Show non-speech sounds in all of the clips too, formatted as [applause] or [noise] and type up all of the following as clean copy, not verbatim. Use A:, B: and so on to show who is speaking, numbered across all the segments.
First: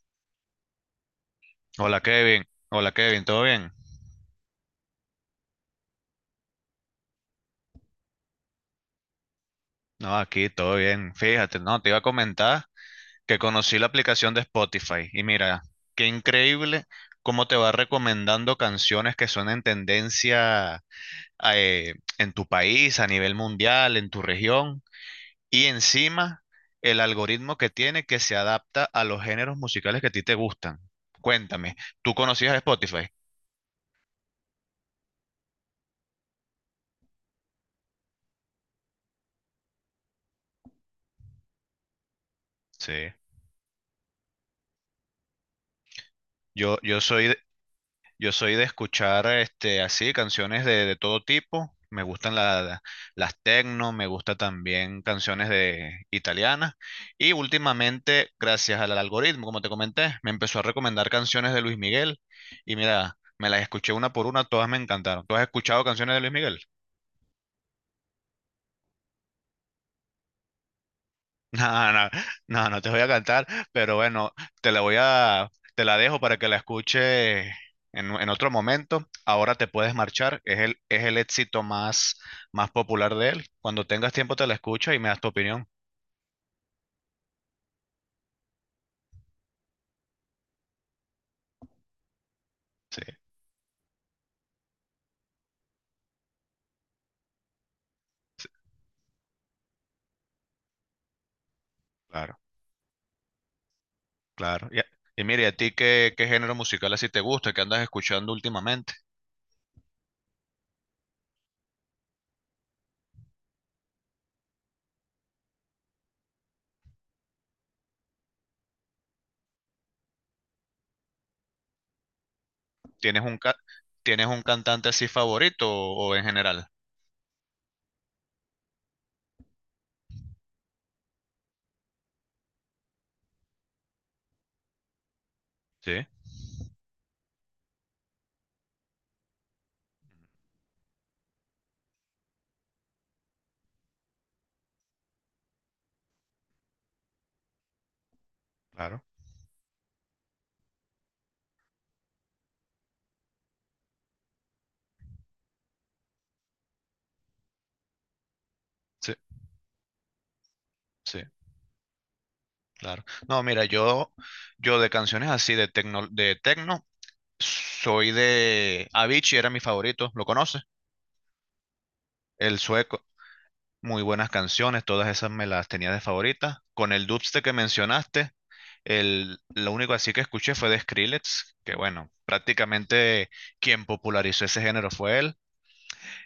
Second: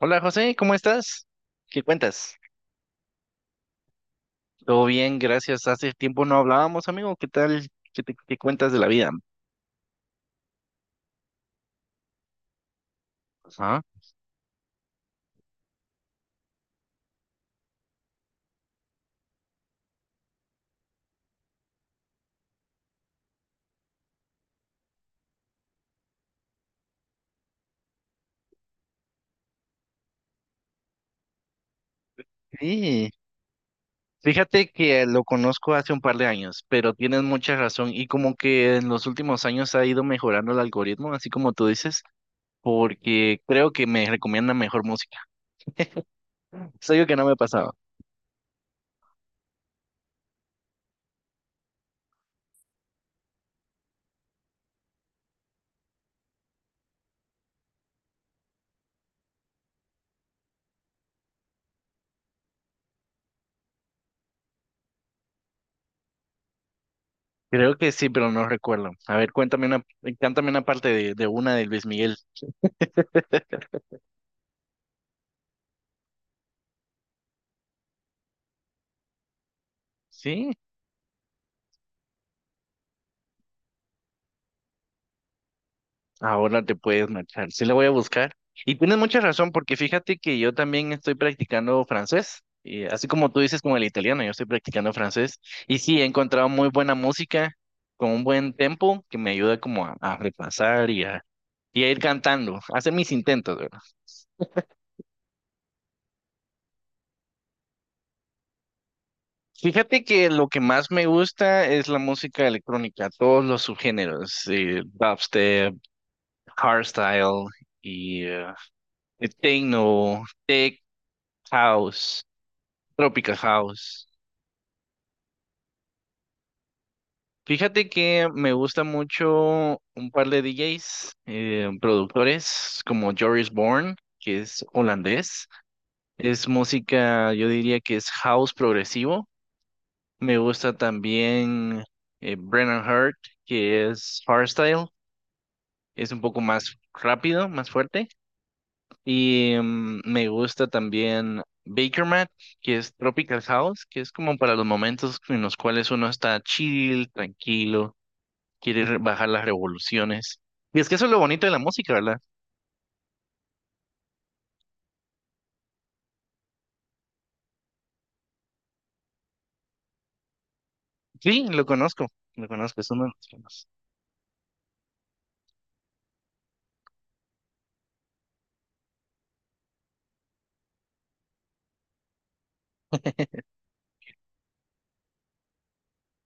A: Hola José, ¿cómo estás? ¿Qué
B: Hola
A: cuentas?
B: Kevin, ¿todo bien?
A: Todo bien, gracias. Hace tiempo no hablábamos, amigo. ¿Qué tal? ¿Qué cuentas de la vida?
B: No, aquí todo bien. Fíjate, no, te iba a comentar que conocí
A: Ah,
B: la aplicación de Spotify y mira, qué increíble cómo te va recomendando canciones que son en tendencia en tu país, a nivel mundial, en tu región y encima el algoritmo que tiene que se adapta a los géneros musicales que a ti te gustan. Cuéntame, ¿tú conocías Spotify?
A: sí. Fíjate que lo conozco hace un par de años, pero tienes mucha razón y como que en los últimos años ha ido mejorando el algoritmo, así como tú dices,
B: Sí.
A: porque creo que me recomienda mejor música.
B: Yo,
A: ¿Es
B: yo
A: algo que no me
B: soy,
A: ha pasado?
B: Yo soy de escuchar así canciones de todo tipo. Me gustan las techno. Me gusta también canciones de italianas. Y últimamente, gracias al algoritmo, como te comenté, me empezó a recomendar canciones de Luis Miguel. Y mira, me las escuché una por una, todas me encantaron. ¿Tú has escuchado canciones de Luis Miguel?
A: Creo que sí, pero no recuerdo. A ver, cuéntame una, cántame una parte de una de Luis
B: No, no,
A: Miguel.
B: no, no te voy a cantar, pero bueno, te la dejo para que la escuche en otro momento. Ahora te puedes marchar,
A: ¿Sí?
B: es el éxito más popular de él. Cuando tengas tiempo te la escuchas y me das tu opinión.
A: Ahora te puedes marchar. Sí, le voy a buscar. Y tienes mucha razón, porque fíjate que yo también estoy practicando francés. Y
B: Sí,
A: así como tú dices con el italiano, yo estoy practicando francés. Y sí, he encontrado muy buena música con un
B: sí,
A: buen tempo que me ayuda como a repasar y a ir
B: claro,
A: cantando, a hacer mis intentos, ¿verdad?
B: claro. Y mire, ¿a ti qué género musical así te gusta, qué andas escuchando últimamente?
A: Fíjate que lo que más me gusta es la música electrónica, todos los subgéneros, dubstep, hardstyle y techno, tech house.
B: ¿Tienes
A: Tropica
B: un, ca-
A: House.
B: ¿Tienes un cantante así favorito o en general?
A: Fíjate que me gusta mucho un par de DJs, productores como Joris Born, que es holandés.
B: Sí,
A: Es música, yo diría que es house progresivo. Me gusta también Brennan Hart, que es hardstyle. Es un poco más rápido, más fuerte.
B: claro,
A: Y me gusta también Baker Mat, que es Tropical House, que es como para los momentos en los cuales uno está chill, tranquilo quiere
B: sí,
A: bajar las revoluciones. Y es que eso es lo
B: sí.
A: bonito de la música, ¿verdad?
B: Claro. No, mira, yo de canciones así de tecno, soy de Avicii, era mi favorito, ¿lo conoces?
A: Sí, lo
B: El
A: conozco, es uno
B: sueco,
A: de los temas.
B: muy buenas canciones, todas esas me las tenía de favoritas. Con el dubstep que mencionaste, lo único así que escuché fue de Skrillex, que bueno, prácticamente quien popularizó ese género fue él.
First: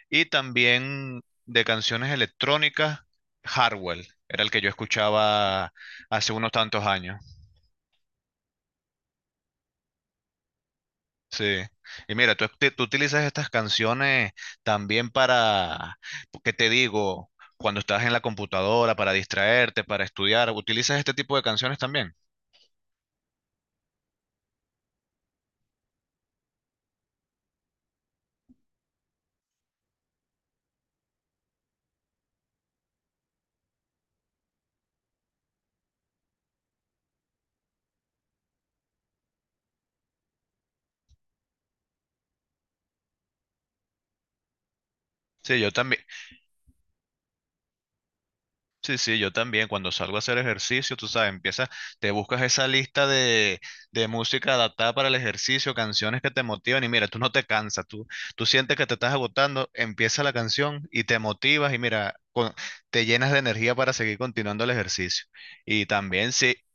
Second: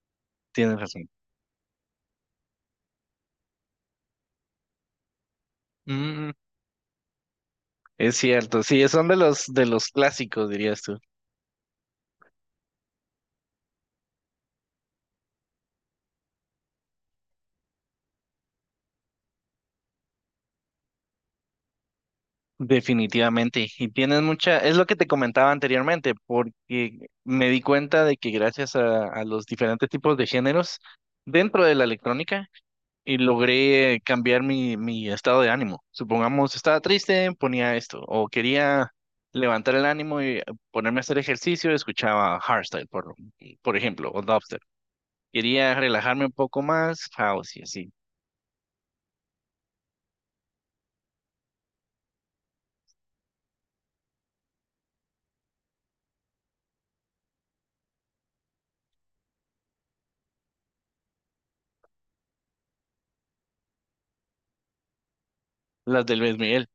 B: Y
A: Tienes razón.
B: también de canciones electrónicas, Hardwell, era el que yo escuchaba
A: Mm,
B: hace unos tantos años.
A: es cierto, sí, son de los clásicos, dirías tú.
B: Sí. Y mira, tú utilizas estas canciones también para, ¿qué te digo? Cuando estás en la computadora, para distraerte, para estudiar, ¿utilizas este tipo de canciones también?
A: Definitivamente. Y tienes mucha, es lo que te comentaba anteriormente, porque me di cuenta de que gracias a los diferentes tipos de géneros dentro de la electrónica y logré cambiar mi estado de ánimo. Supongamos, estaba triste, ponía esto, o quería levantar el ánimo y ponerme a hacer ejercicio, escuchaba hardstyle, por ejemplo, o dubstep.
B: Sí, yo
A: Quería
B: también.
A: relajarme un poco más, house y así,
B: Sí, sí, yo también. Cuando salgo a hacer ejercicio, tú sabes, empiezas, te buscas esa lista de música adaptada para el ejercicio, canciones que te motivan y mira, tú no te cansas, tú sientes que te estás agotando, empieza la canción y te motivas y mira, te llenas de energía para seguir continuando el ejercicio. Y
A: las del
B: también
A: Luis
B: sí,
A: Miguel.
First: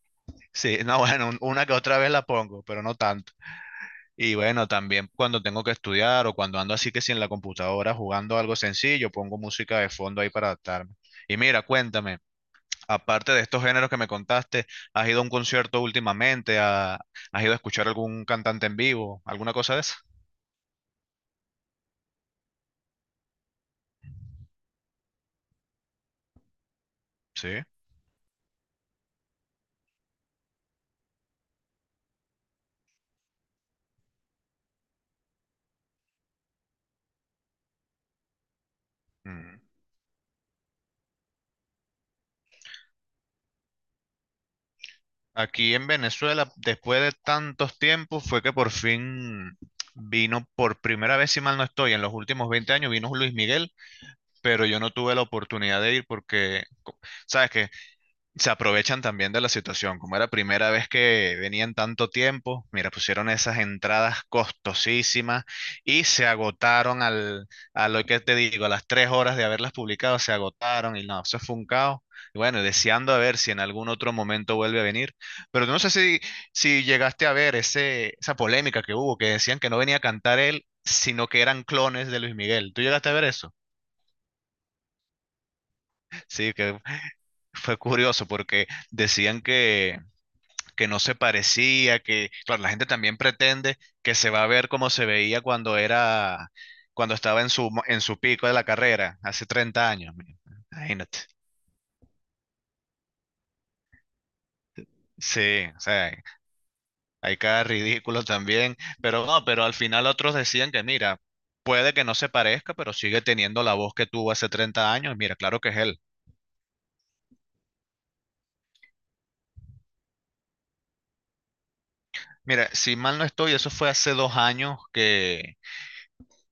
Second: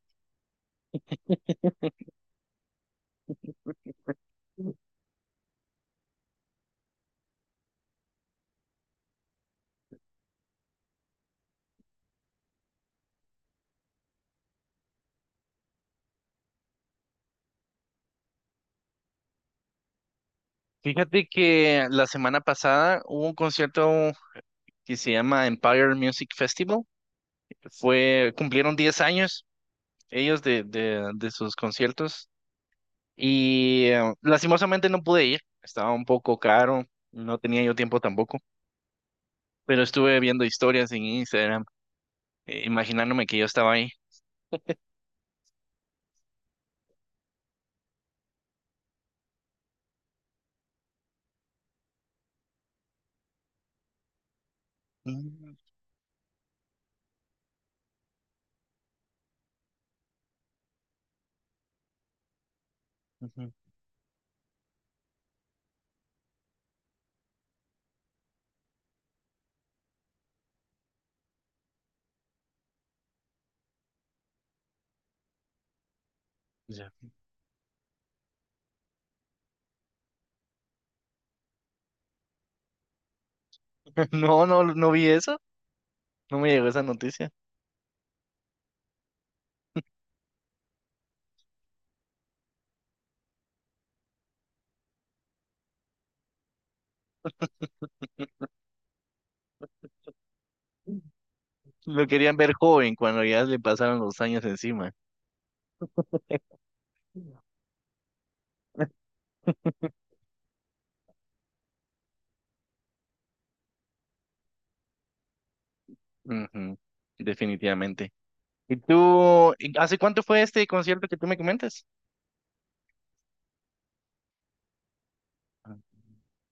B: Sí, [laughs] no, bueno, una que otra vez la pongo, pero no tanto. Y bueno, también cuando tengo que estudiar o cuando ando así que si en la computadora jugando algo sencillo, pongo música de fondo ahí para adaptarme. Y mira, cuéntame, aparte de estos géneros que me contaste, ¿has ido a un concierto últimamente? ¿Has ido a escuchar algún cantante en vivo? ¿Alguna cosa de esa?
A: Fíjate que la semana pasada hubo un concierto que se llama Empire Music Festival.
B: Sí.
A: Cumplieron 10 años ellos de sus conciertos. Y lastimosamente no pude ir, estaba un poco caro, no tenía yo tiempo tampoco,
B: Mm.
A: pero estuve viendo historias en Instagram, imaginándome que yo estaba ahí.
B: Aquí en Venezuela, después de tantos tiempos, fue que por fin vino por primera vez, si mal no estoy, en los últimos 20 años, vino Luis Miguel pero yo no tuve la
A: Mm,
B: oportunidad de ir sabes que se aprovechan también de la situación. Como era primera vez que venían tanto tiempo, mira, pusieron
A: ujú,
B: esas entradas costosísimas y se agotaron a lo que te digo, a las tres horas de haberlas publicado, se agotaron y no, eso fue un caos. Y bueno, deseando a ver si en algún otro momento vuelve a venir. Pero no sé si
A: ya.
B: llegaste a ver esa polémica que hubo, que decían que no venía a cantar él, sino que eran clones de Luis Miguel. ¿Tú llegaste a ver eso?
A: [laughs] No, no, no vi eso, no me
B: Sí,
A: llegó
B: que
A: esa noticia.
B: fue curioso porque decían que no se parecía, que, claro, la gente también pretende que se va a ver como se veía cuando era, cuando estaba en en su pico de la carrera, hace 30 años. Imagínate.
A: Lo querían ver joven cuando ya le pasaron los años encima.
B: Sí, o sea, hay cada ridículo también, pero no, pero al final otros decían que, mira, puede que no se parezca, pero sigue teniendo la voz que tuvo hace 30 años. Mira, claro que es él.
A: Ujú, definitivamente. ¿Y hace cuánto fue este concierto que tú me comentas?
B: Mira, si mal no estoy, eso fue hace dos años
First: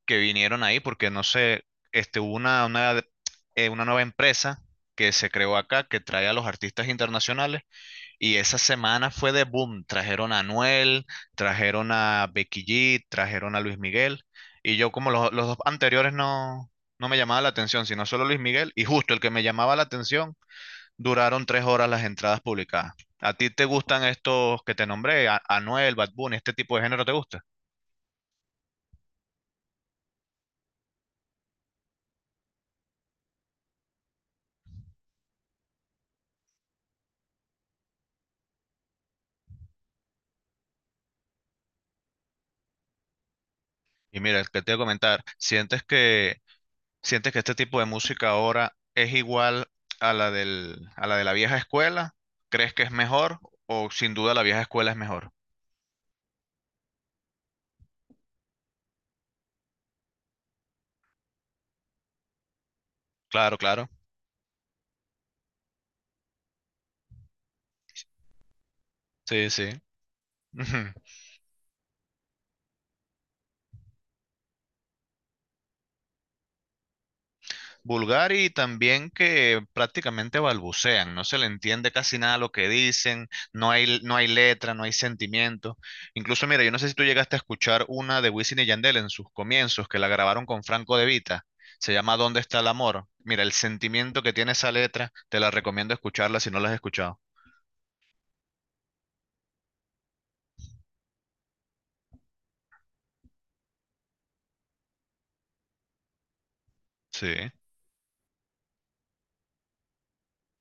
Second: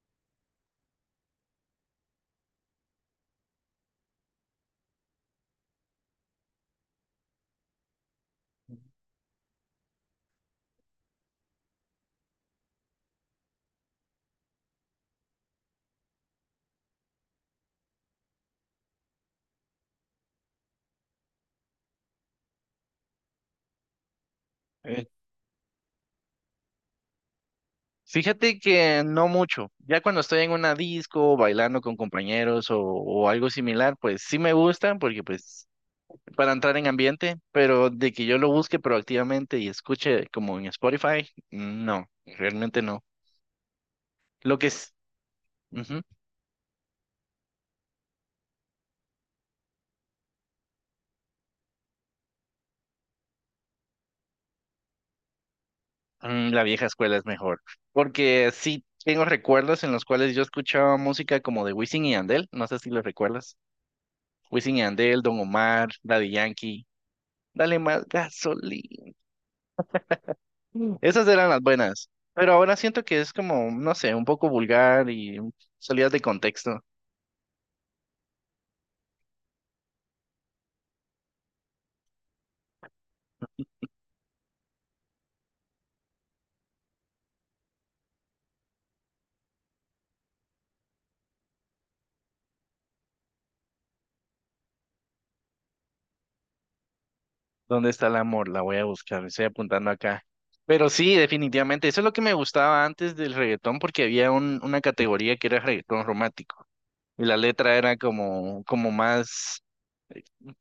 B: que vinieron ahí, porque no sé, este, hubo una nueva empresa que se creó acá, que trae a los artistas internacionales, y esa semana fue de boom. Trajeron a Anuel, trajeron a Becky G, trajeron a Luis Miguel, y yo como los dos anteriores no, no me llamaba la atención, sino solo Luis Miguel, y justo el que me llamaba la atención, duraron tres horas las entradas publicadas. ¿A ti te gustan estos que te
A: Ah,
B: nombré? ¿Anuel, Bad Bunny, este tipo de género te gusta?
A: fíjate que no mucho. Ya cuando estoy en una disco, bailando con compañeros o algo similar, pues sí me gusta porque pues para entrar en ambiente, pero de que yo lo busque proactivamente y escuche como en Spotify, no, realmente no.
B: Y mira,
A: Lo
B: que
A: que
B: te voy a
A: es,
B: comentar,
A: ujú,
B: ¿sientes que este tipo de música ahora es igual a la de la vieja escuela? ¿Crees que es mejor? ¿O sin duda la vieja escuela es mejor?
A: mm, la vieja escuela es mejor, porque sí tengo recuerdos en los cuales yo escuchaba música como de Wisin y Andel, no sé si lo recuerdas.
B: Claro, claro.
A: Wisin y Andel, Don Omar, Daddy Yankee, Dale más gasolina.
B: Sí, sí. [laughs]
A: Esas eran las buenas, pero ahora siento que es como, no sé, un poco vulgar y salidas de contexto.
B: Vulgar y también que prácticamente balbucean, no se le entiende casi nada lo que dicen, no hay, no hay letra, no hay sentimiento. Incluso, mira, yo no sé si tú llegaste a escuchar una de Wisin y Yandel en sus comienzos, que la grabaron con Franco De Vita, se llama ¿Dónde está el amor? Mira, el sentimiento que tiene esa letra, te la recomiendo escucharla si no la has escuchado.
A: ¿Dónde está el amor? La voy a buscar, estoy apuntando acá. Pero sí, definitivamente, eso es lo que me gustaba antes del reggaetón porque había una categoría que era reggaetón romántico y
B: Sí.
A: la letra era como, más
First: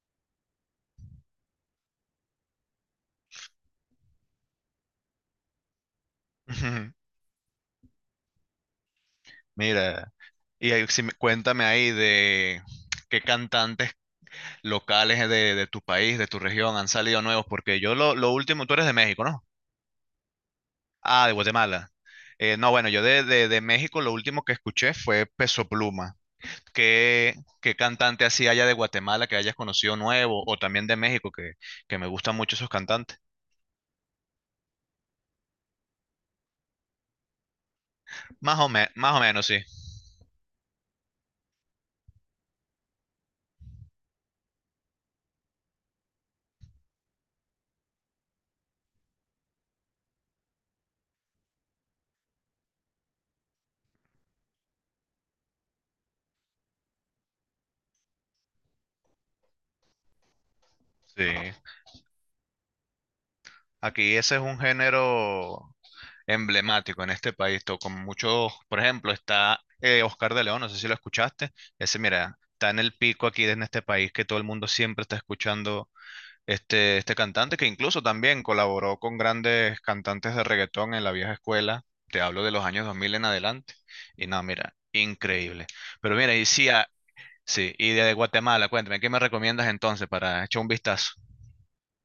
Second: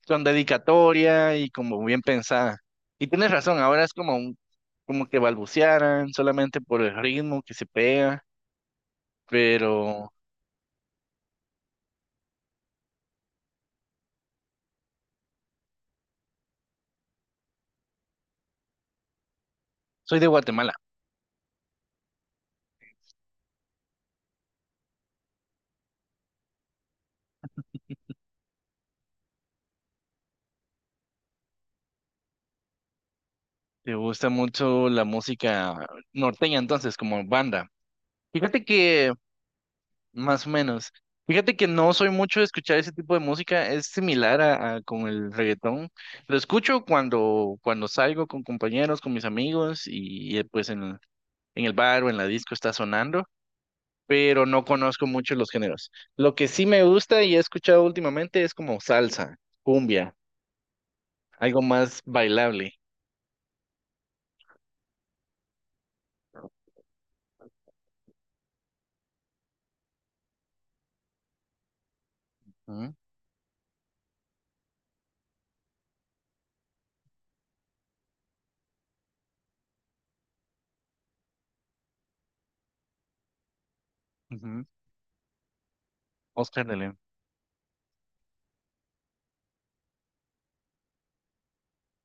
A: con dedicatoria y como bien pensada. Y tienes razón, ahora es como, como que balbucearan solamente por el
B: [laughs]
A: ritmo que se pega, pero
B: Mira, y ahí sí cuéntame ahí de qué cantantes locales de tu país, de tu región, ¿han salido nuevos? Porque yo lo último, tú eres de México, ¿no?
A: soy de Guatemala.
B: Ah, de Guatemala. No, bueno, yo de México lo último que escuché fue Peso Pluma. ¿Qué, ¿Qué cantante así haya de Guatemala que hayas conocido nuevo o también de México que me gustan mucho esos cantantes?
A: Te gusta mucho la música norteña, entonces, como banda.
B: Más
A: Fíjate que,
B: más o menos, sí.
A: más o menos, fíjate que no soy mucho de escuchar ese tipo de música, es similar a con el reggaetón. Lo escucho cuando salgo con compañeros, con mis amigos y, pues en el bar o en la disco está sonando, pero no conozco mucho los géneros. Lo que sí me gusta y he escuchado últimamente es como salsa, cumbia,
B: Sí.
A: algo más bailable.
B: Aquí ese es un género emblemático en este país, con muchos, por ejemplo, está Oscar de León, no sé si lo escuchaste, ese mira, está en
A: Ujú,
B: el pico aquí en este país que todo el mundo siempre está escuchando este cantante que incluso también colaboró con grandes cantantes de reggaetón en la vieja escuela, te hablo de los años 2000 en adelante, y no,
A: ujú.
B: mira, increíble. Pero mira, y
A: Oscar
B: sí,
A: de
B: ah,
A: León.
B: sí, y de Guatemala, cuéntame, ¿qué me recomiendas entonces para echar un vistazo?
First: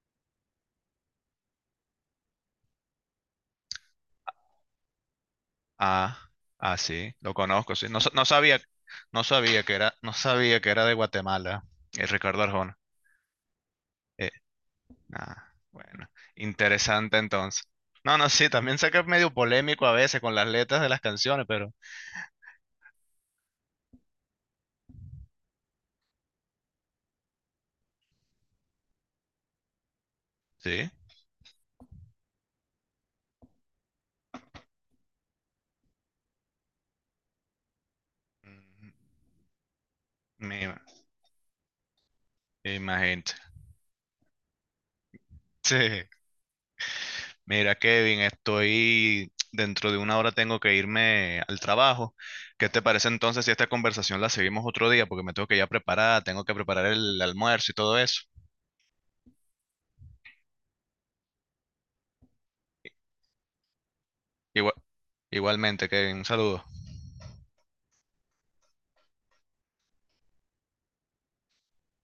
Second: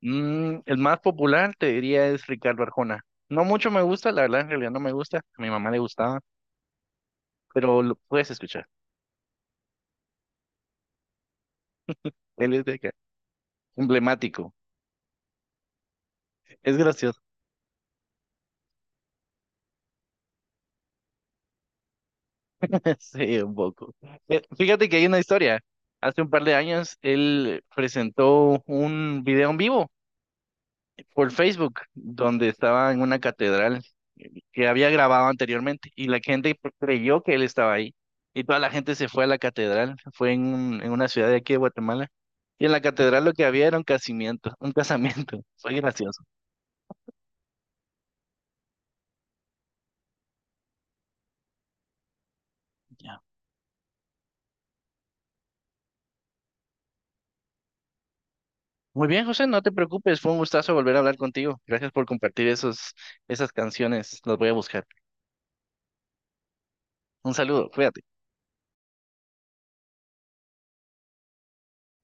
A: El más popular, te diría, es Ricardo Arjona. No mucho me gusta, la verdad, en realidad no me gusta. A mi mamá le
B: Ah,
A: gustaba,
B: ah, sí, lo conozco,
A: pero
B: sí.
A: lo
B: No, no
A: puedes
B: sabía,
A: escuchar.
B: no sabía que era, no sabía que era de Guatemala, Ricardo
A: Él es de
B: Arjona.
A: acá,
B: Eh,
A: emblemático.
B: bueno,
A: Es
B: interesante
A: gracioso.
B: entonces. No, no, sí, también sé que es medio polémico a veces con las letras de las canciones, pero
A: [laughs] Sí, un poco. Fíjate que hay una historia. Hace un par de años, él presentó un video en vivo
B: sí.
A: por Facebook, donde estaba en una catedral que había grabado anteriormente, y la gente creyó que él estaba ahí. Y toda la
B: Mm,
A: gente se fue a la catedral. Fue
B: Me, ima-
A: en una ciudad de aquí de Guatemala. Y en
B: me
A: la
B: imagino.
A: catedral lo que había era un casamiento, un casamiento. [laughs] Soy
B: Sí.
A: gracioso.
B: Mira, Kevin, estoy dentro de una hora tengo que irme al trabajo. ¿Qué te parece
A: Ya.
B: entonces si esta conversación la seguimos otro día? Porque me tengo que ya preparar, tengo que preparar el almuerzo y todo eso.
A: Muy bien, José, no te preocupes, fue un gustazo volver a hablar contigo. Gracias por compartir esas canciones, las voy a
B: Igua-
A: buscar.
B: Igualmente, Kevin, un saludo.
A: Un saludo, cuídate.